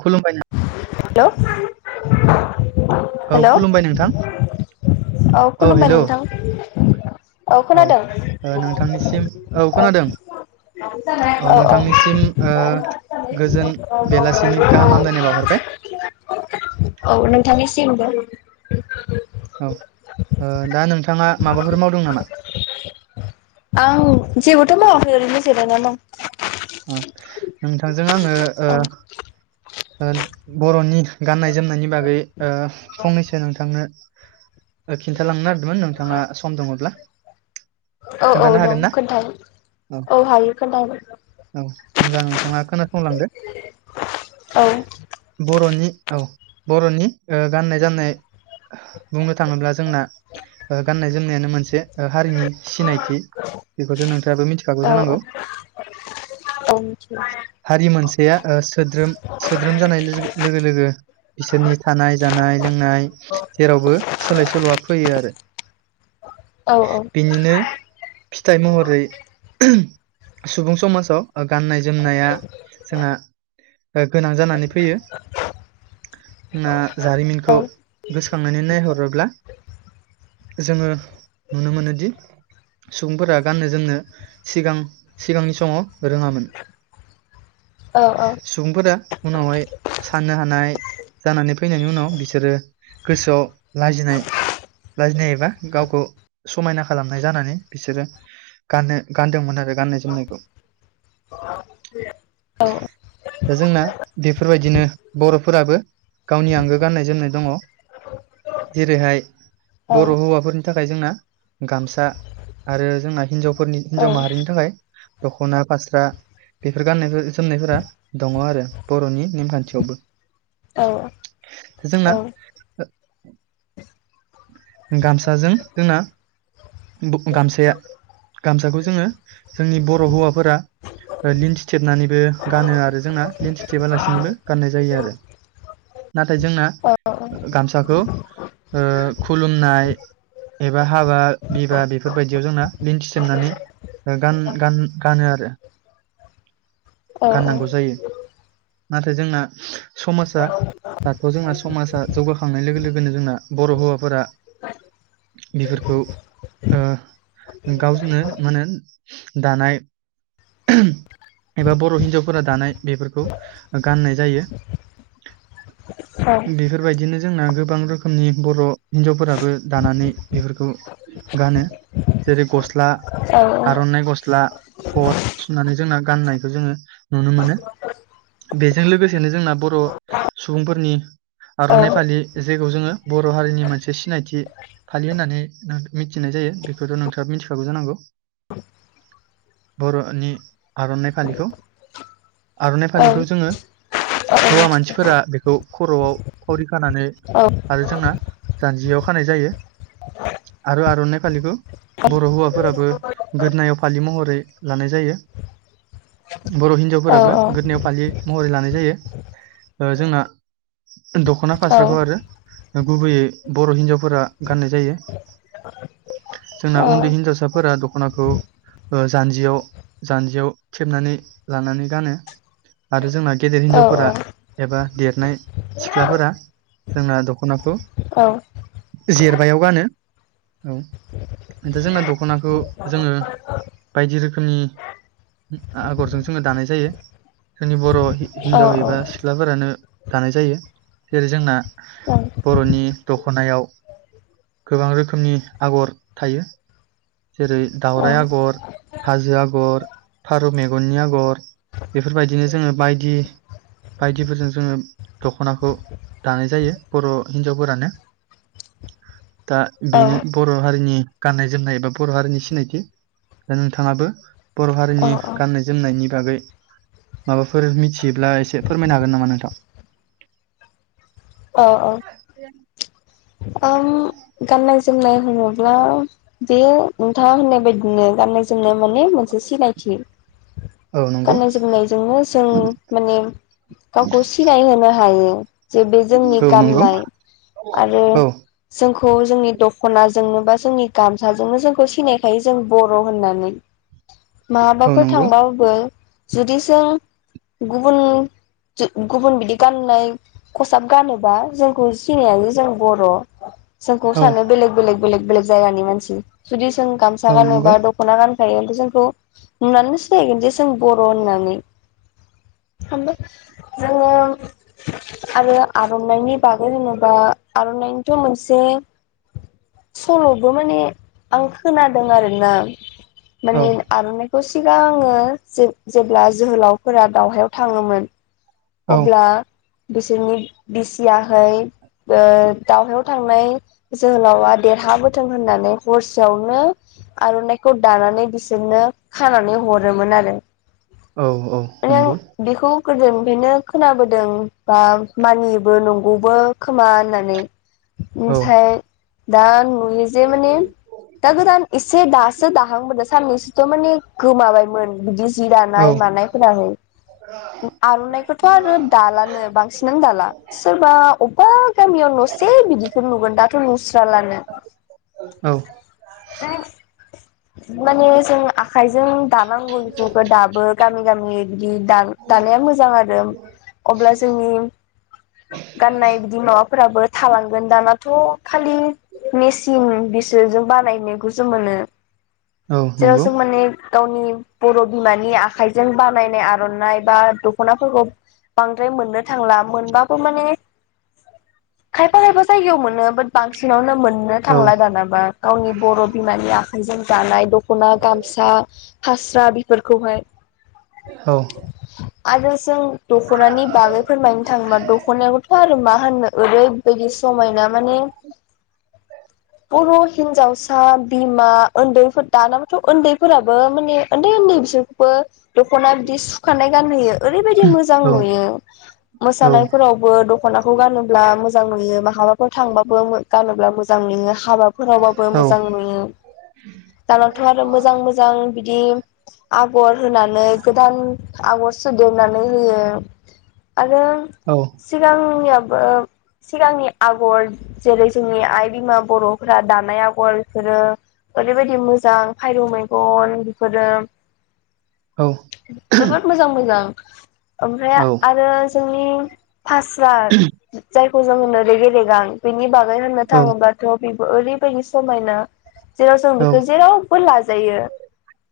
खुलुमबाय हेलौ [unintelligible] औ खुलुमबाय नोंथां औ खुलुमबाय हेलौ नोंथां औ खोनादों औ नोंथांनिसिम औ खोनादों औ नोंथांनिसिम ओ गोजोन बेलासिनि गाहाम हामलायनाय बावहर [unintelligible] औ नोंथांनिसिमबो [inaudible] औ ओ दा नों थाङा माबाफोर मावदों नामा? आं जेबोथ' मावाखै ओरैनो जिरायना दं। अ नोंथां जों आङो ओ ओं ओ बर'नि गाननाय जोमनायनि बागै ओ फंनैसो नोंथांनो खिन्थालांनो नागदोंमोन नोंथाङा सम दङब्ला औ औ खोन्थानो दं हागोन ना खोन्थाय औ हायो खोन्थाहरनो औ होमबा नोंथाङा खोनासंलांदो औ बर'नि औ बर'नि ओ गाननाय जामनाय बुंनो थाङोब्ला जोंना ओ गाननाय जोंनियानो मोनसे ओ हारिनि सिनायथि बेखौथ' नोंथाङाबो मिथिखागौ औ जानांगौ औ मिथियो हारि मोनसेया ओ सोद्रोम सोद्रोम जानाय लोगो लोगो लोगो बिसोरनि थानाय जानाय लोंनाय जेरावबो सोलाय सोल'आ फैयो आरो औ बिनिनो। फिथाइ महरै [unintelligible] सुबुं समाजाव। गाननाय जोमनाया जोंआ गोनां जानानै फैयो जोंना औ जारिमिनखौ गोसोखांनानै नायहरोब्ला। जोङो नुनो मोनोदि सुबुंफोरा गाननो जोमनो सिगां सिगांनि समाव रोङामोन। औ औ। फोरा उनावहाय सान्नो हान नाय जानानै फैनायनि उनाव बिसोरो गोसोआव लाजिनाय लाजिनाय एबा गावखौ समायना खालामनाय जानानै बिसोरो गानो गानदोंमोन आरो गाननाय जोमनायखौ। औ। दा जोंना बेफोरबायदिनो बर'फोराबो गावनि आंगो गाननाय जोमनाय दङ जेरैहाय बर' हौवाफोरनि थाखाय जोंना गामसा आरो जोंना हिनजाव फोरनि हिनजाव माहारिनि थाखाय दख'ना फास्रा बेफोर गाननायफोर जोमनायफोरा दङ आरो बर'नि नेमखान्थियावबो। औ। जोंना ओ गामसाजों जोंना बु गामसाया गामसाखौ जोङो जोंनि बर' हौवाफोरा लिन्थिथेबनानैबो गानो आरो जोंना लन्थिथेबालासिनोबो गाननाय जायो आरो नाथाय जोंना ओ गामसाखौ ओ खुलुमनाय एबा हाबा बिबा बेफोरबायदियाव जोंना लिन्थिथेबनानै गान-गान-गानो आरो। गाननांगौ जायो। नाथाय जोंना समाजा दाथ' जोंना समाजा जौगाखांनाय लोगो लोगोनो जोंना बर' हौवा फोरा बेफोरखौ ओ गावजनो मा होनो दानाय एबा बर' हिनजावफोरा दानाय बेफोरखौ गाननाय जायो। औ बेफोरबायदिनो जोंना गोबां रोखोमनि बर' हिनजावफोराबो दानानै बेफोरखौ गानो जेरै गस्ला आर'नाय गस्ला। क'ट होननानै जोंना गाननायखौ जोङो नुनो मोनो बेजों लोगोसेनो जोंना बर' सुबुंफोरनि आर'नाइ फालि जायखौ जोङो बर' हारिनि मोनसे मोनसे सिनायथि फालि होननानै मिथिनाय जायो बेखौथ' नोंथाङाबो मिथिखागौ जानांगौ बर'नि आर'नाइ फालिखौ। आर'नाइ फालिखौ जोङो हौवा मानसिफोरा बेखौ खर'आव खरि जानानै आरो जोंना जान्जियाव खानाय जायो आरो आर'नाइ फालिखौ बर' हौवाफोराबो गोदनायाव फालि महरै लानाय जायो बर' हिन्जावफोराबो गोदनायाव फालि महरै लानाय जायो जोंना दख'ना फास्राखौ आरो न गुबैयो बर' हिन्जावफोरा गाननाय जायो जोंना उन्दै हिनजावसा फोर दख'नाखौ ओ जानजियाव जान्जियाव थेबनानै लानानै गानो आरो जोंना गेदेर औ हिनजावफोरा एबा देरनाय सिख्लाफोरा जोंना दख'नाखौ औ जेरबायायाव गानो औ दा जोंना दख'नाखौ जोङो बायदि रोखोमनि आगरजों जोङो दानाय जायो जोंनि बर' औ हिन्जाव एबा सिख्लाफोरानो दानाय जायो जेरै जोंना बर'नि दखनायाव गोबां रोखोमनि आगर थायो जेरै दावराइ आगर हाजो आगर फारौ मेगननि आगर बेफोरबायदिनो जोङो बायदि बायदिफोरजों जोङो दख'नाखौ दानाय जायो बर' हिनजावफोरानो [inaudible] [inaudible] दा बेनो बर' हारिनि गाननाय जोमनाय एबा बर' हारिनि सिनायथि दा नोंथाङाबो बर' औ हारिनि गान्नाय जोमनायनि बागै माबाफोर मिथियोब्ला एसे फोरमायनो हागोन नामा नोंथां अ औ [inaudible] [inaudible] आं गाननाय नाय होनोब्ला बे नोंथाङा होननाय बायदिनो गाननाय जोमनाय माने मोनसे सिनायथि औ नंगौ गाननाय जोमनायजोंनो जों माने गावखौ सिनाय होनोनो हायो [inaudible] [inaudible] जे बे जोंनि औ नंगौ गाननाय आरो औ जोंखौ जोंनि दख'नाजोंनो बा जोंनि गामसाजोंनो जोंखौ सिनायखायो जों बर' होननानै औ माबाफोर नंगौ थांबाबो जुदि जों गुबुन गुबुन बिदि गाननाय खसाब गानोबा जोंखौ सिनायानो जों बर' [inaudible] [inaudible] जोंखौ औ सानो बेलेग बेलेग बेलेग बेलेग जायानि मानसि जों गामसा औ नंगौ गानोबा दख'ना गान खायो जोंखौ नुनानै सिनायगोन जे जों बर' होननानै जोङों आरो आरनानि बागै जेनबा आरनाय थ' मोनसे सल'बो माने आं खोनादों आरोना औ माने आरनाय खौ सिगांङो जेब्ला जोहोलावफोरा दावहायाव थाङोमोन औ अब्ला बिसोरनि बिसियाहै ओ दावहायाव थांनाय जोहोलावा देरहाबोथों होननानै हरसेयावनो आर'नाइखौ दानानै बिसोरनो खानानै हरोमोन आरो। औ औ माने आं नंगौ बेखौ गोदोनिफ्रायनो खोनाबोदों बा मानियोबो नंगौबो खोमा होननानै औ ओमफाय दा नु यो जे माने दा गोदान एसे दासो दाहांबोगा साननैसोथ' माने गोमाबायमोन बिदि जि औ दानाय मानायफोराहै आर'नाइखौथ' आरो दालानो बांसिनानो दाला सोरबा अब बा गामियाव एसे बिदिखौ नुगोन दाथ' नुस्रालानो औ माने जों आखाइजों दानांगौ बेफोरखौ दाबो गामि गामि बिदि दानाया मोजां आरो अब्ला जोंनि गाननाय बिदि माबा फोराबो थालांगोन दानाथ' खालि मेचिन बिसोरजों बानायनाइखौसो मोनो। औ नंगौ ज'ज' माने गावनि बर' बिमानि आखाइजों बानायनाय आर'नाइ बा दख'नाफोरखौ बांद्राय मोननो थांला मोनबाबो माने खायफा खायफा जायगायाव मोनो बाट बांसिनावनो मोन नो औ थांला दानाबा गावनि बर' बिमानिया जों दानाय द' खना गामसा फास्रा बेफोरखौहाय ‌ औ आरो जों दख'नानि बागै फोरमायनो थाङोबा दख'नायखौथ' आरो मा होन्नो ओरैबायदि समायना माने बर' हिनजावसा, बिमा, उन्दैफोर दानाबाथ' उन्दैफोराबो माने उन्दै उन्दै बिसोरखौबो दख'ना बिदि सुखानाय गानहोयो ओरैबायदि मोजां औ नुयो मोसानायफोरावबो दख ख'नाखौ गानो ब्ला मोजां नुयो माहाबाफोर थांबाबो गानोब्ला मोजां नुयो। हाबाफोरावबाबो मोजां नुयो दानाथ' आरो मोजां मोजां बिदि आगर होनानै गोदान आगर सुदेरनानै होयो । आरो औ सिगांनिया ब [unintelligible] सिगांनि आगर जेरै जोंनि आइ बिमा बर'फोरा दानाय आगर बेफोरो ओरैबायदि मोजां फरौ मैगन बेफोरो औ जोबोद मोजां मोजां ओमफ्राय आरो जोंनि [unintelligible] जायखौ जोङो [unintelligible] [unintelligible] बेनि बागै [unintelligible] होननो थाङोबाथ ओरैबायदि समायना जेराव जों औ बेखौ जेरावबो ला जायो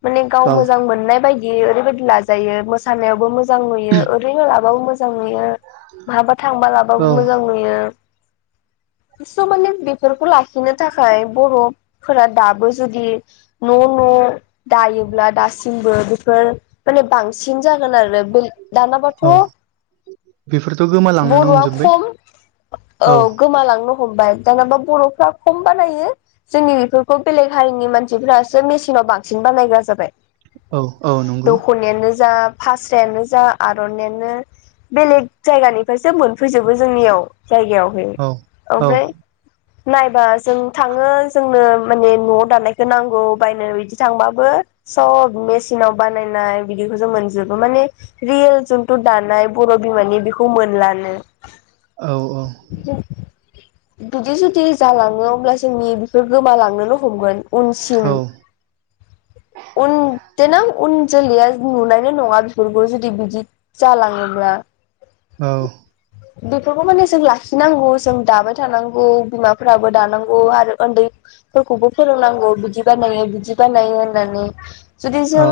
माने गाव मोजां मोननाय बायदि ओरैबायदि लाजायो मोसानायावबो मोजां मोजां नु ओरैनो लाबाबो मोजां [unintelligible] बहाबा थांबा [unintelligible] मोजां नुयो स' माने बेफोरखौ लाखिनो थाखाय बर'फोरा दाबो जुदि न' न' दायोब्ला दासिमबो बेफोर माने बांसिन जागोन आरो दानाबाथ' बेफोरथ' गोमालांनोनो बर'आ हमजोबबाय खम औ गोमालांनो हमबाय दानाबा बर'फ्रा खम बानायो जोंनि बेफोरखौ बेलेग हारिनि मानसिफोरासो मेसिनाव बांसिन बानायग्रा जाबाय। औ औ नंगौ दख'नायानो जा फास्रायानो आरनायानो बेलेग जायगानिफ्राइसो फैजोबो जोंनियाव जायगायाव होयो औ औ ओमफ्राय नायबा जों थाङो जोंनो माने न'आव दानायखौ नांगौ बायनो बिदि थांबाबो सब मेसिनाव बानायनाय बिदिखौ जों मोनजोबो माने रियेल जोंथु दानाय बर' बिमानि बेखौ मोनलानो। औ [unintelligible] बिदि जुदि जालाङो अब्ला जोंनि बेफोर गोमालांनोनो हमगोन। उनसिम औ उन देनां उन जोलैया नुनायनो नङा बेफोरखौ जुदि बिदि जालाङोब्ला औ बिफोरखौ माने जों लाखि लाखिनांगौ जों दाबाय थानांगौ बिमाफोराबो दानांगौ आरो उन्दैफोरखौबो फोरोंनांगौ बिदि बानायो बिदि बानायो होननानै जुदि जों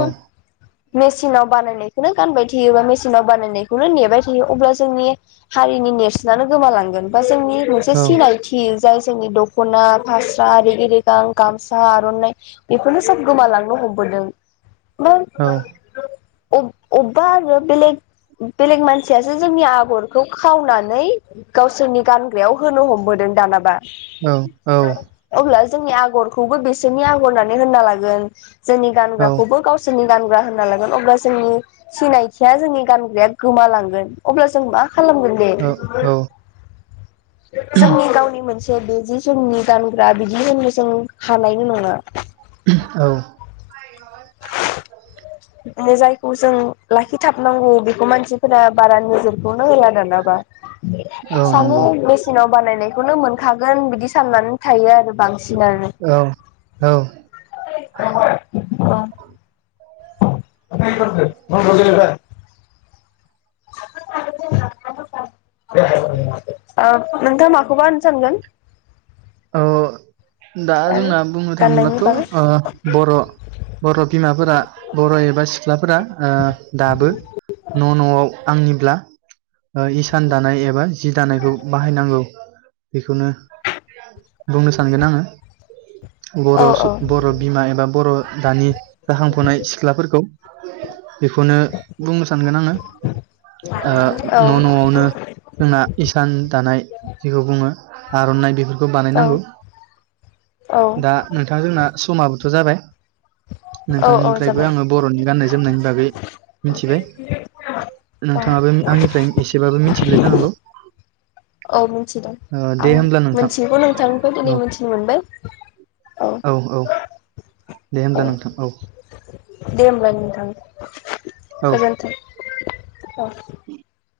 मेसिनाव बानायनायखौनो गानबाय थायो बा मेसिनाव बानायनायखौनो नेबाय थायो अब्ला जोंनि हारिनि नेरसोनानो गोमोलांगोन बा जोंनि बे मोनसे सिनायथि। जाय जोंनि दखना फास्रा रेगि रेगां गामसा आर'नाइ बेफोरनो सोब गोमालांनो हमबोदों औ अब-अबेबा आरो बेलेग बेलेग मानसियासो जोंनि आगरखौ खावनानै गावसोरनि गानग्रायाव होनो हमबोदों दानाबा औ औ अब्ला जोंनि आगरखौबो बिसोरनि आगर होननानै होनना लागोन। जोंनि गानग्राखौबो गावसोरनि गानग्रा होनना लागोन अब्ला जोंनि सिनायथिया जोंनि गानग्राया गोमालांगोन अब्ला जों मा खालामगोन दे? औ औ जोंनि गावनि मोनसे बे जि जोंनि गानग्रा बिदि होननो जों हानाय नङा। औ जायखौ जों लाखिथाबनांगौ बेखौ मानसिफोरा बारा नोजोरखौ होला दानाबा औ सानो नंगौ मेसिनाव बानायनाय बेखौनो मोनखागोन बिदि साननानै थायो आरो। बांसिन आरो औ औ [unintelligible] ओ नोंथां माखौबा होननो सानगोन? औ दा आरो जोंना बुंनो गाननायनि थाङोब्लाथ' बागै ओ बर' बर' बिमाफोरा बर' एबा सिख सिख्लाफोरा ओ दाबो न' न'आव आंनिब्ला इसान दानाय एबा जि दानायखौ बाहायनांगौ। बेखौनो बुंनो सानगोन आङो। बर' औ सु औ बर' बिमा एबा बर' दानि जाखांफुनाय सिख्लाफोरखौ [unintelligible] बेखौनो बुंनो सानगोन आङो ओ औ न' न'आवनो जोंना इसान दानाय जिखौ बुङो आर'नाइ बिफोर खौ औ बानायनांगौ औ दा नोंथां जोंना समा थ जाबाय औ औ नोंथांनिफ्रायबो जाबाय आङो बर'नि गाननाय जोमनायनि बागै मिथिबाय। नोंथाङाबो आंनिफ्राय एसेबाबो मिथिबाय जानांगौ? ओ दे होब्ला नोंथां। नोंथांनिखौ दिनै औ मिथिनो मोनबाय औ दे होमब्ला नोंथां औ। दे होमब्ला नोंथां औ गोजोनथों। औ [inaudible]